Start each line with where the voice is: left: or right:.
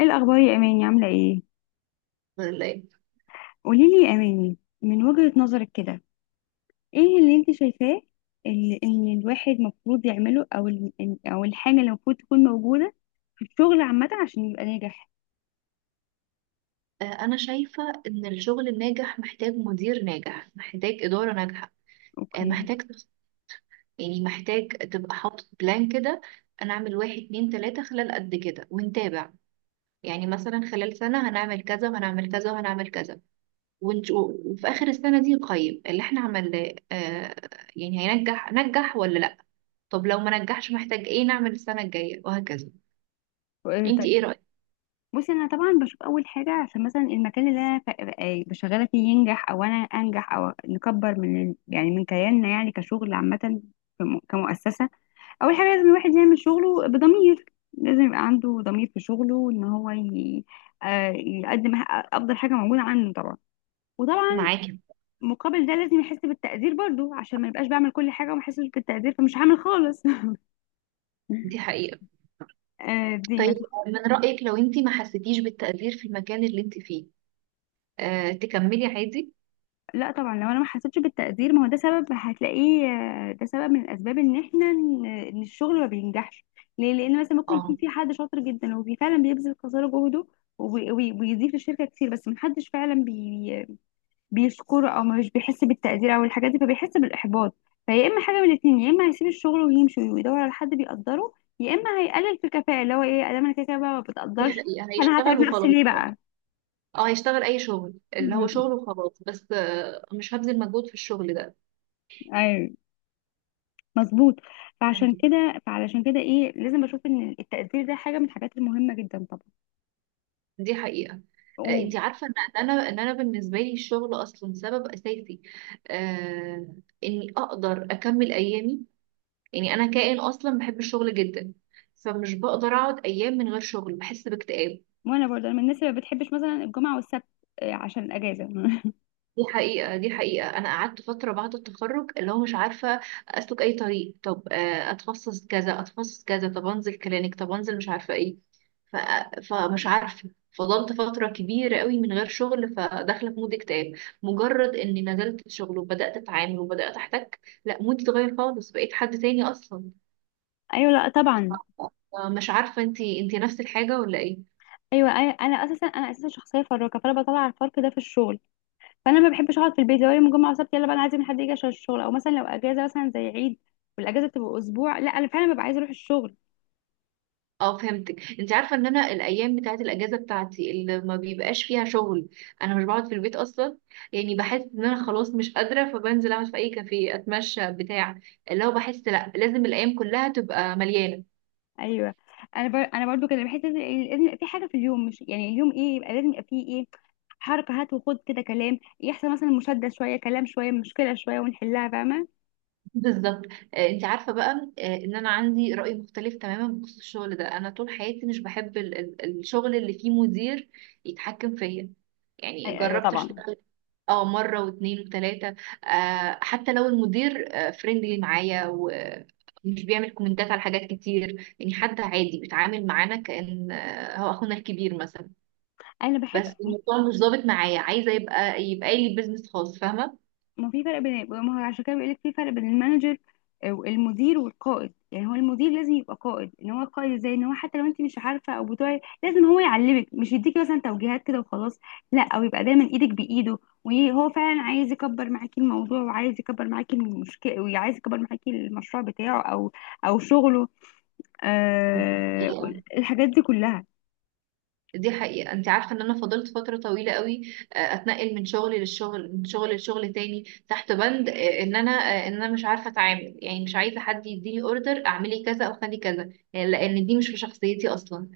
left: ايه الاخبار يا اماني، عامله ايه؟
right: ولا ايه.
left: قولي لي يا اماني من وجهة نظرك كده، ايه اللي انت شايفاه، اللي ان الواحد المفروض يعمله، او او الحاجه اللي المفروض تكون موجوده في الشغل عامه عشان يبقى ناجح.
right: انا شايفة ان الشغل الناجح محتاج مدير ناجح، محتاج إدارة ناجحة. آه،
left: اوكي.
right: محتاج تخ- يعني محتاج تبقى حاطط بلان كده. انا اعمل واحد اتنين تلاتة خلال قد كده ونتابع. يعني مثلا خلال سنة هنعمل كذا وهنعمل كذا وهنعمل كذا ونشوف، وفي آخر السنة دي نقيم اللي احنا عملناه. يعني هينجح ولا لا. طب لو ما نجحش محتاج ايه نعمل السنة الجاية، وهكذا.
left: إيه،
right: انتي ايه
left: طيب.
right: رأيك؟
left: بصي انا طبعا بشوف اول حاجه، عشان مثلا المكان اللي بشغاله فيه ينجح، او انا انجح، او نكبر يعني من كياننا، يعني كشغل عامه، كمؤسسه. اول حاجه، لازم الواحد يعمل شغله بضمير. لازم يبقى عنده ضمير في شغله، يقدم افضل حاجه موجوده عنده طبعا. وطبعا،
right: معاكي.
left: مقابل ده لازم يحس بالتقدير برضو، عشان ما يبقاش بعمل كل حاجه وما يحسش بالتقدير فمش هعمل خالص.
right: دي حقيقة.
left: دي ما.
right: طيب، من رأيك لو انت ما حسيتيش بالتقدير في المكان اللي انت فيه تكملي عادي؟
left: لا طبعا، لو انا ما حسيتش بالتقدير، ما هو ده سبب هتلاقيه. ده سبب من الاسباب ان احنا ان إن الشغل ما بينجحش. ليه؟ لان مثلا ممكن يكون
right: اه.
left: في حد شاطر جدا وفي فعلا بيبذل قصارى جهده، وبيضيف للشركه كتير، بس ما حدش فعلا بيشكره، او مش بيحس بالتقدير، او الحاجات دي، فبيحس بالاحباط. فيا اما حاجه من الاتنين، يا اما هيسيب الشغل ويمشي ويدور على حد بيقدره، يا اما هيقلل في الكفاءه، اللي هو ايه، ادام انا كده كده بقى ما
right: دي
left: بتقدرش.
right: حقيقة،
left: انا هتعب
right: هيشتغل
left: نفسي
right: وخلاص.
left: ليه بقى؟
right: اه، هيشتغل اي شغل، اللي هو
left: مم.
right: شغل وخلاص، بس مش هبذل مجهود في الشغل ده.
left: ايوه. مظبوط. فعشان
right: فهمتك.
left: كده فعلشان كده ايه، لازم بشوف ان التقدير ده حاجه من الحاجات المهمه جدا طبعا.
right: دي حقيقة.
left: و-
right: انت عارفة ان إن انا ان انا بالنسبة لي الشغل اصلا سبب اساسي، آه، اني اقدر اكمل ايامي. يعني انا كائن اصلا بحب الشغل جدا، فمش بقدر اقعد ايام من غير شغل، بحس باكتئاب.
left: وانا برضه، من الناس اللي ما بتحبش مثلا الجمعه والسبت، عشان الاجازه.
right: دي حقيقة. دي حقيقة. أنا قعدت فترة بعد التخرج اللي هو مش عارفة أسلك أي طريق. طب أتخصص كذا، أتخصص كذا، طب أنزل كلينيك، طب أنزل مش عارفة إيه. ف... فمش عارفة، فضلت فترة كبيرة قوي من غير شغل، فداخلة في مود اكتئاب. مجرد إني نزلت الشغل وبدأت أتعامل وبدأت أحتك، لا، مودي اتغير خالص، بقيت حد تاني أصلا.
left: ايوه، لا طبعا.
right: مش عارفة، أنتي نفس الحاجة ولا إيه؟
left: ايوه، انا اساسا شخصيه فراكه، فانا بطلع الفرق ده في الشغل. فانا ما بحبش اقعد في البيت، لو يوم الجمعه وسبت يلا بقى انا عايزه من حد يجي عشان الشغل، او مثلا لو اجازه مثلا زي عيد والاجازه تبقى اسبوع، لا انا فعلا ببقى عايزه اروح الشغل.
right: اه، فهمتك. انت عارفه ان انا الايام بتاعه الاجازه بتاعتي اللي ما بيبقاش فيها شغل، انا مش بقعد في البيت اصلا. يعني بحس ان انا خلاص مش قادره، فبنزل اقعد في اي كافيه، اتمشى، بتاع، اللي هو بحس لا لازم الايام كلها تبقى مليانه.
left: ايوه. انا برضو كده بحس ان لازم يبقى في حاجه في اليوم، مش يعني اليوم ايه، يبقى لازم يبقى فيه ايه، حركه، هات وخد كده، كلام يحصل، مثلا مشاده شويه، كلام شويه، مشكله شويه ونحلها، فاهمه؟
right: بالظبط. انت عارفه بقى ان انا عندي راي مختلف تماما بخصوص الشغل ده. انا طول حياتي مش بحب الشغل اللي فيه مدير يتحكم فيا. يعني
left: ايوه
right: جربت
left: طبعا.
right: اشتغل اه، مرة واتنين وتلاتة. حتى لو المدير فريندلي معايا ومش بيعمل كومنتات على حاجات كتير، يعني حد عادي بيتعامل معانا كأن هو أخونا الكبير مثلا،
left: انا بحب.
right: بس الموضوع مش ظابط معايا. عايزة يبقى لي بيزنس خاص، فاهمة.
left: ما في فرق بين، ما هو عشان كده بيقول لك في فرق بين المانجر والمدير والقائد، يعني هو المدير لازم يبقى قائد، ان هو قائد ازاي، ان هو حتى لو انت مش عارفه او بتوعي لازم هو يعلمك، مش يديكي مثلا توجيهات كده وخلاص. لا، او يبقى دايما ايدك بايده، وهو فعلا عايز يكبر معاكي الموضوع، وعايز يكبر معاكي المشكله، وعايز يكبر معاكي المشروع بتاعه، او او شغله. آه.
right: حقيقة.
left: الحاجات دي كلها،
right: دي حقيقة، انت عارفة ان انا فضلت فترة طويلة قوي اتنقل من شغل للشغل، من شغل لشغل تاني، تحت بند ان انا ان انا مش عارفة اتعامل. يعني مش عايزة حد يديني اوردر اعملي كذا او خلي كذا، يعني لان دي مش في شخصيتي اصلا.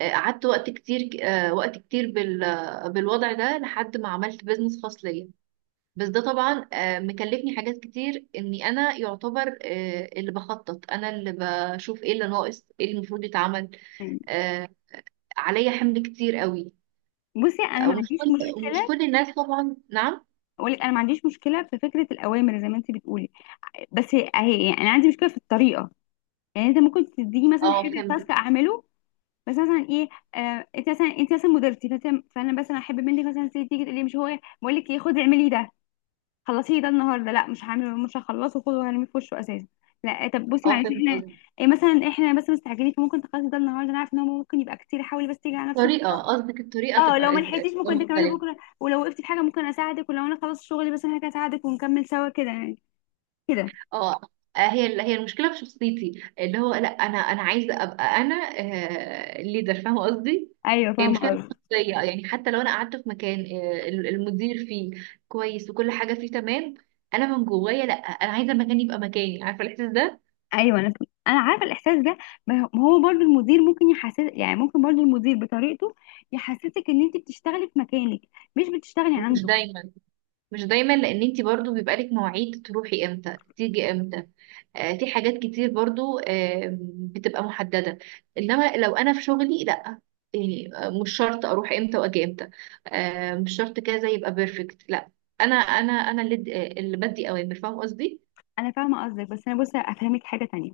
right: قعدت وقت كتير، وقت كتير بالوضع ده، لحد ما عملت بيزنس خاص ليا. بس ده طبعا مكلفني حاجات كتير، اني انا يعتبر اللي بخطط انا اللي بشوف ايه اللي ناقص، ايه اللي المفروض يتعمل.
left: يعني.
right: آه، عليا حمل كتير قوي.
left: بصي، انا
right: آه،
left: ما
right: ومش
left: عنديش
right: كل ومش
left: مشكله،
right: كل الناس طبعا. نعم.
left: اقول لك انا ما عنديش مشكله في فكره الاوامر زي ما انت بتقولي. بس يعني انا عندي مشكله في الطريقه. يعني انت ممكن تديني مثلا
right: اه،
left: حاجه،
right: فهمت.
left: تاسك اعمله، بس مثلا ايه، انت مثلا مديرتي، فانا مثلا احب منك مثلا تيجي تقول لي، مش هو بقول لك ايه خدي اعملي ده، خلصيه ده النهارده، لا مش هعمله مش هخلصه، خده وهرميه في وشه اساسا. لا. طب بصي
right: اه،
left: معلش،
right: فهمت
left: احنا
right: قصدك.
left: إيه مثلا، احنا بس مستعجلين فممكن تخلصي ده النهارده، انا عارفه ان هو ممكن يبقى كتير، حاولي بس تيجي على نفسك.
right: الطريقة قصدك، الطريقة
left: اه، لو
right: تبقى آه،
left: ما
right: تبقى
left: لحقتيش ممكن تكملي
right: مختلفة.
left: بكره، ولو وقفتي في حاجه ممكن اساعدك، ولو انا خلصت شغلي بس انا هساعدك ونكمل سوا كده يعني، كده.
right: اه. هي المشكله في شخصيتي، اللي هو لا، انا عايزه ابقى انا الليدر، فاهمه قصدي.
left: ايوه،
right: هي
left: فاهمه
right: مشكله في
left: قصدك.
right: الشخصيه، يعني حتى لو انا قعدت في مكان المدير فيه كويس وكل حاجه فيه تمام، انا من جوايا لا، انا عايزه المكان يبقى مكاني، عارفه الاحساس ده.
left: ايوه، انا عارفه الاحساس ده. ما هو برضو المدير ممكن يحسس، يعني ممكن برضو المدير بطريقته يحسسك ان انت بتشتغلي في مكانك، مش بتشتغلي
right: مش
left: عنده.
right: دايما. مش دايما، لان انت برضو بيبقى لك مواعيد تروحي امتى، تيجي امتى. في حاجات كتير برضو بتبقى محددة. انما لو انا في شغلي لا، يعني مش شرط اروح امتى واجي امتى، مش شرط كذا يبقى بيرفكت. لا، انا اللي اللي بدي اوامر، فاهم قصدي.
left: انا فاهمه قصدك بس انا بصي افهمك حاجه تانية.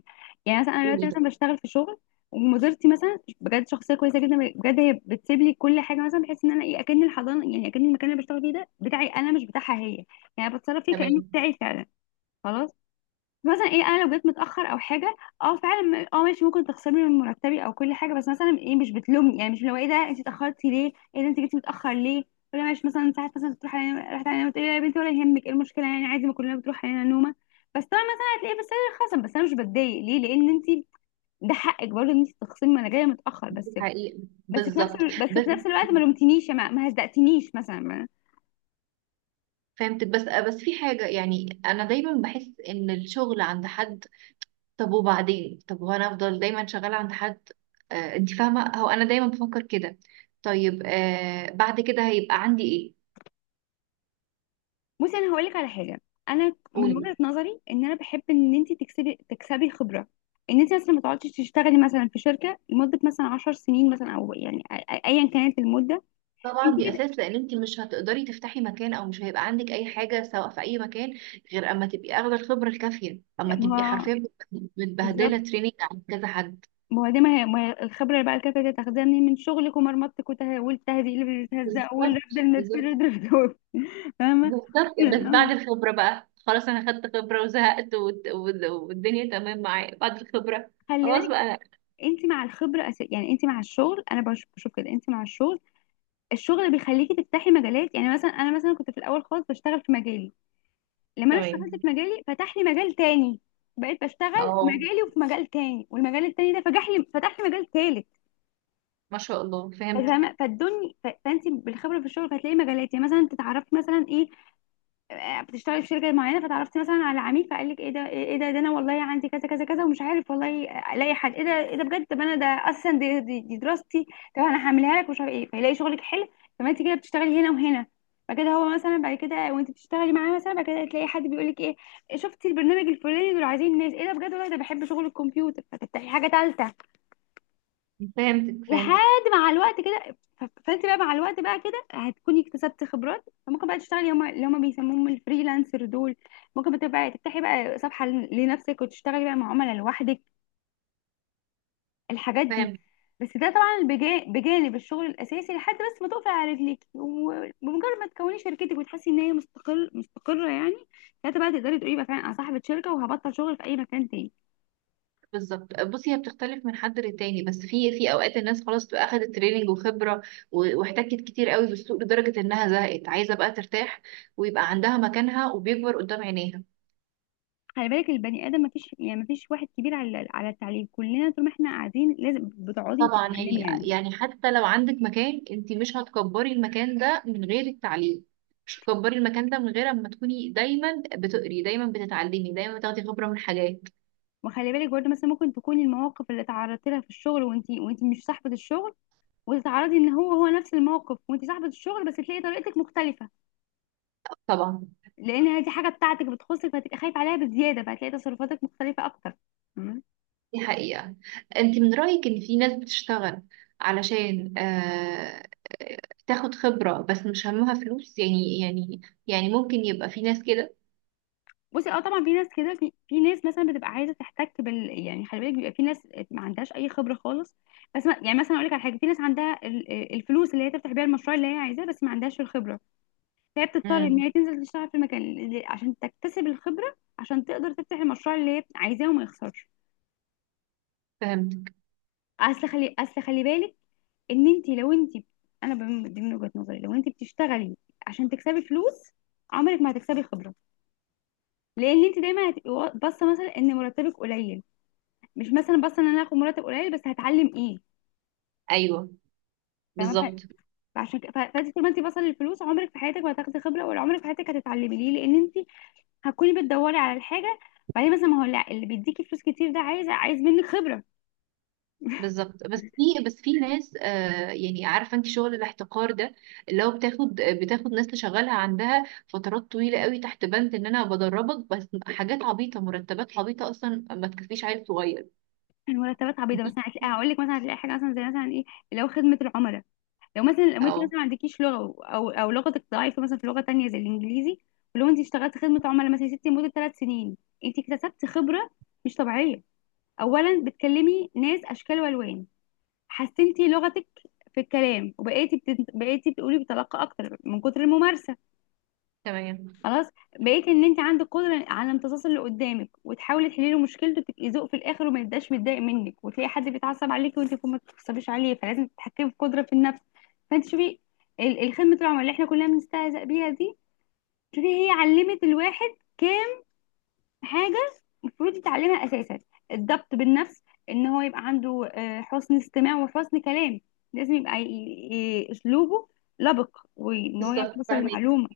left: يعني مثلا انا دلوقتي
right: قولي ده.
left: مثلا بشتغل في شغل، ومديرتي مثلا بجد شخصيه كويسه جدا، بجد هي بتسيب لي كل حاجه مثلا، بحيث ان انا ايه اكن الحضانه، يعني اكن المكان اللي بشتغل فيه ده بتاعي انا مش بتاعها هي. يعني بتصرف فيه كانه
right: تمام.
left: بتاعي فعلا. خلاص. مثلا ايه، انا لو جيت متاخر او حاجه، اه فعلا ماشي، ممكن تخسرني من مرتبي او كل حاجه، بس مثلا ايه مش بتلومني، يعني مش لو ايه ده انت اتاخرتي ليه، ايه ده انت جيتي متاخر ليه. ولا ماشي، مثلا ساعات مثلا بتروح علينا، رحت علينا بتقولي يا بنتي ولا يهمك، ايه المشكله يعني عادي، ما كلنا بتروح علينا نومه. بس طبعا مثلا هتلاقيه، بس انا خصم، بس انا مش بتضايق، ليه لان انت ده حقك برضه ان انت تخصمي، ما انا جايه متاخر
right: دي
left: بس.
right: حقيقة. بالظبط.
left: بس
right: بس
left: في نفس الوقت ما لومتنيش يا ما، ما هزقتنيش مثلا.
right: فهمت. بس في حاجة، يعني انا دايما بحس ان الشغل عند حد. طب وبعدين، طب وانا افضل دايما شغاله عند حد؟ انت فاهمه، هو انا دايما بفكر كده. طيب بعد كده هيبقى عندي ايه.
left: بصي، انا هقول لك على حاجه. انا من
right: قولي.
left: وجهه نظري ان انا بحب ان انت تكسبي خبره، ان انت مثلا ما تقعديش تشتغلي مثلا في شركه لمده مثلا 10 سنين مثلا، او يعني ايا كانت المده. انت
right: طبعا دي
left: كده.
right: اساس، لان انت مش هتقدري تفتحي مكان، او مش هيبقى عندك اي حاجه سواء في اي مكان، غير اما تبقي اخده الخبره الكافيه، اما تبقي
left: ما هو،
right: حرفيا
left: بالظبط.
right: متبهدله، تريننج عند كذا حد.
left: ما هو دي ما هي ما هي الخبره اللي بعد كده تقدري تاخديها منين، من شغلك ومرمطتك، والتهزيق اللي بتتهزق،
right: بالظبط.
left: والرفض اللي
right: بالظبط.
left: بتترفض، فاهمه؟
right: بالظبط. بس
left: آه.
right: بعد الخبره بقى خلاص، انا خدت خبره وزهقت، والدنيا تمام معايا بعد الخبره.
left: خلي
right: خلاص
left: بالك.
right: بقى.
left: انت مع الخبره أس... يعني انت مع الشغل، انا بشوف كده انت مع الشغل. الشغل بيخليكي تفتحي مجالات، يعني مثلا انا مثلا كنت في الاول خالص بشتغل في مجالي، لما انا اشتغلت
right: تمام.
left: في مجالي فتح لي مجال تاني. بقيت بشتغل في
right: اه.
left: مجالي وفي مجال تاني، والمجال التاني ده فتح لي مجال تالت.
right: ما شاء الله، فهمتك.
left: فاهمه؟ فالدنيا، فانت بالخبره في الشغل هتلاقي مجالات، يعني مثلا تتعرفي مثلا ايه، بتشتغلي في شركه معينه فتعرفتي مثلا على عميل، فقال لك ايه ده ايه إيه ده إيه ده انا والله عندي كذا كذا كذا ومش عارف والله، الاقي حد، ايه ده بجد، طب انا ده اساسا دي دراستي، طب انا هعملها لك ومش عارف ايه، فيلاقي شغلك حلو. فما انت كده بتشتغلي هنا وهنا، فكده هو مثلا بعد كده وانت بتشتغلي معاه، مثلا بعد كده تلاقي حد بيقول لك ايه، شفتي البرنامج الفلاني، دول عايزين ناس، ايه ده بجد والله ده بحب شغل الكمبيوتر، فتفتحي حاجه ثالثه،
right: فهمتك. فهمتك.
left: لحد مع الوقت كده. فانت بقى مع الوقت بقى كده هتكوني اكتسبت خبرات، فممكن بقى تشتغلي اللي هم بيسموهم الفريلانسر دول، ممكن بقى تفتحي بقى صفحة لنفسك، وتشتغلي بقى مع عملاء لوحدك، الحاجات دي.
right: فهمتك.
left: بس ده طبعا بجانب الشغل الاساسي، لحد بس ما تقفي على رجليك، وبمجرد ما تكوني شركتك وتحسي ان هي مستقره يعني، ساعتها بقى تقدري تقولي بقى فعلا انا صاحبه شركه وهبطل شغل في اي مكان تاني.
right: بالظبط. بصي، هي بتختلف من حد للتاني، بس في اوقات الناس خلاص بتبقى اخدت تريننج وخبره واحتكت كتير قوي بالسوق لدرجه انها زهقت، عايزه بقى ترتاح، ويبقى عندها مكانها وبيكبر قدام عينيها.
left: خلي بالك البني ادم، مفيش واحد كبير على التعليم، كلنا طول ما احنا قاعدين لازم بتقعدي
right: طبعا.
left: تتعلمي
right: يعني
left: يعني.
right: يعني حتى لو عندك مكان، انت مش هتكبري المكان ده من غير التعليم. مش هتكبري المكان ده من غير اما تكوني دايما بتقري، دايما بتتعلمي، دايما بتاخدي خبره من حاجات.
left: وخلي بالك برضه، مثلا ممكن تكوني المواقف اللي تعرضتي لها في الشغل وانت مش صاحبة الشغل، وتتعرضي ان هو هو نفس الموقف وانت صاحبة الشغل، بس تلاقي طريقتك مختلفة،
right: طبعا.
left: لان هذه حاجة بتاعتك بتخصك، فهتبقي خايفة عليها بزيادة، فهتلاقي تصرفاتك مختلفة اكتر.
right: دي حقيقة. انت من رأيك ان في ناس بتشتغل علشان تاخد خبرة بس مش همها فلوس، يعني يعني ممكن يبقى في ناس كده.
left: بصي، اه طبعا في ناس كده، في ناس مثلا بتبقى عايزه تحتك بال، يعني خلي بالك بيبقى في ناس ما عندهاش اي خبره خالص، بس ما يعني مثلا اقول لك على حاجه، في ناس عندها الفلوس اللي هي تفتح بيها المشروع اللي هي عايزاه، بس ما عندهاش الخبره، فهي بتضطر ان
right: امم.
left: هي تنزل تشتغل في عشان تكتسب الخبره، عشان تقدر تفتح المشروع اللي هي عايزاه وما يخسرش.
right: فهمتك.
left: اصل خلي بالك ان انت، دي من وجهه نظري، لو انت بتشتغلي عشان تكسبي فلوس، عمرك ما هتكسبي خبره، لان انت دايما هتبقي باصه مثلا ان مرتبك قليل، مش مثلا بس ان انا هاخد مرتب قليل بس هتعلم ايه،
right: ايوه.
left: فاهمه؟
right: بالظبط.
left: فعشان كده فانت طول ما انت بصل للفلوس عمرك في حياتك ما هتاخدي خبره، ولا عمرك في حياتك هتتعلمي، ليه، لان انت هتكوني بتدوري على الحاجه، بعدين مثلا ما هو لا، اللي بيديكي فلوس كتير ده عايز منك خبره.
right: بالظبط. بس في ناس يعني عارفة، انت شغل الاحتقار ده اللي هو بتاخد، بتاخد ناس تشغلها عندها فترات طويلة قوي تحت بند ان انا بدربك، بس حاجات عبيطة، مرتبات عبيطة اصلا ما تكفيش عيل صغير.
left: المرتبات عبيطه،
right: دي.
left: مثلا هتلاقي، هقول لك مثلا هتلاقي حاجه مثلا زي مثلا ايه، اللي هو خدمه العملاء. لو مثلا، لو انت مثلا
right: اه.
left: ما عندكيش لغه، او لغتك ضعيفه مثلا في لغه تانية زي الانجليزي، ولو انت اشتغلت خدمه عملاء مثلا يا ستي لمده 3 سنين، انت اكتسبت خبره مش طبيعيه. اولا، بتكلمي ناس اشكال والوان، حسنتي لغتك في الكلام، بقيتي بتقولي بطلاقة اكتر من كتر الممارسة.
right: تمام.
left: خلاص، بقيتي ان انت عندك قدرة على امتصاص اللي قدامك، وتحاولي تحلي له مشكلته، وتبقي ذوق في الاخر وما يبقاش متضايق منك، وتلاقي حد بيتعصب عليك وانت يكون ما بتتعصبيش عليه، فلازم تتحكمي في قدرة في النفس. فانت شوفي، الخدمة العملاء اللي احنا كلنا بنستهزأ بيها دي، شوفي هي علمت الواحد حاجة المفروض يتعلمها أساسا، الضبط بالنفس، إن هو يبقى عنده، حسن استماع وحسن كلام، لازم يبقى أسلوبه لبق، وإن هو يعرف
right: بالظبط،
left: يوصل
right: فاهمك. ان
left: المعلومة.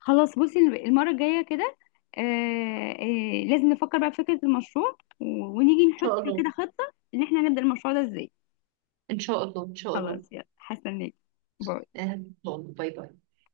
left: خلاص بصي، المرة الجاية كده لازم نفكر بقى في فكرة المشروع، ونيجي نحط
right: شاء الله.
left: كده خطة، إن إحنا هنبدأ المشروع ده إزاي.
right: ان شاء الله. ان شاء الله.
left: خلاص، يلا هستناك، باي.
right: ان شاء الله. باي باي.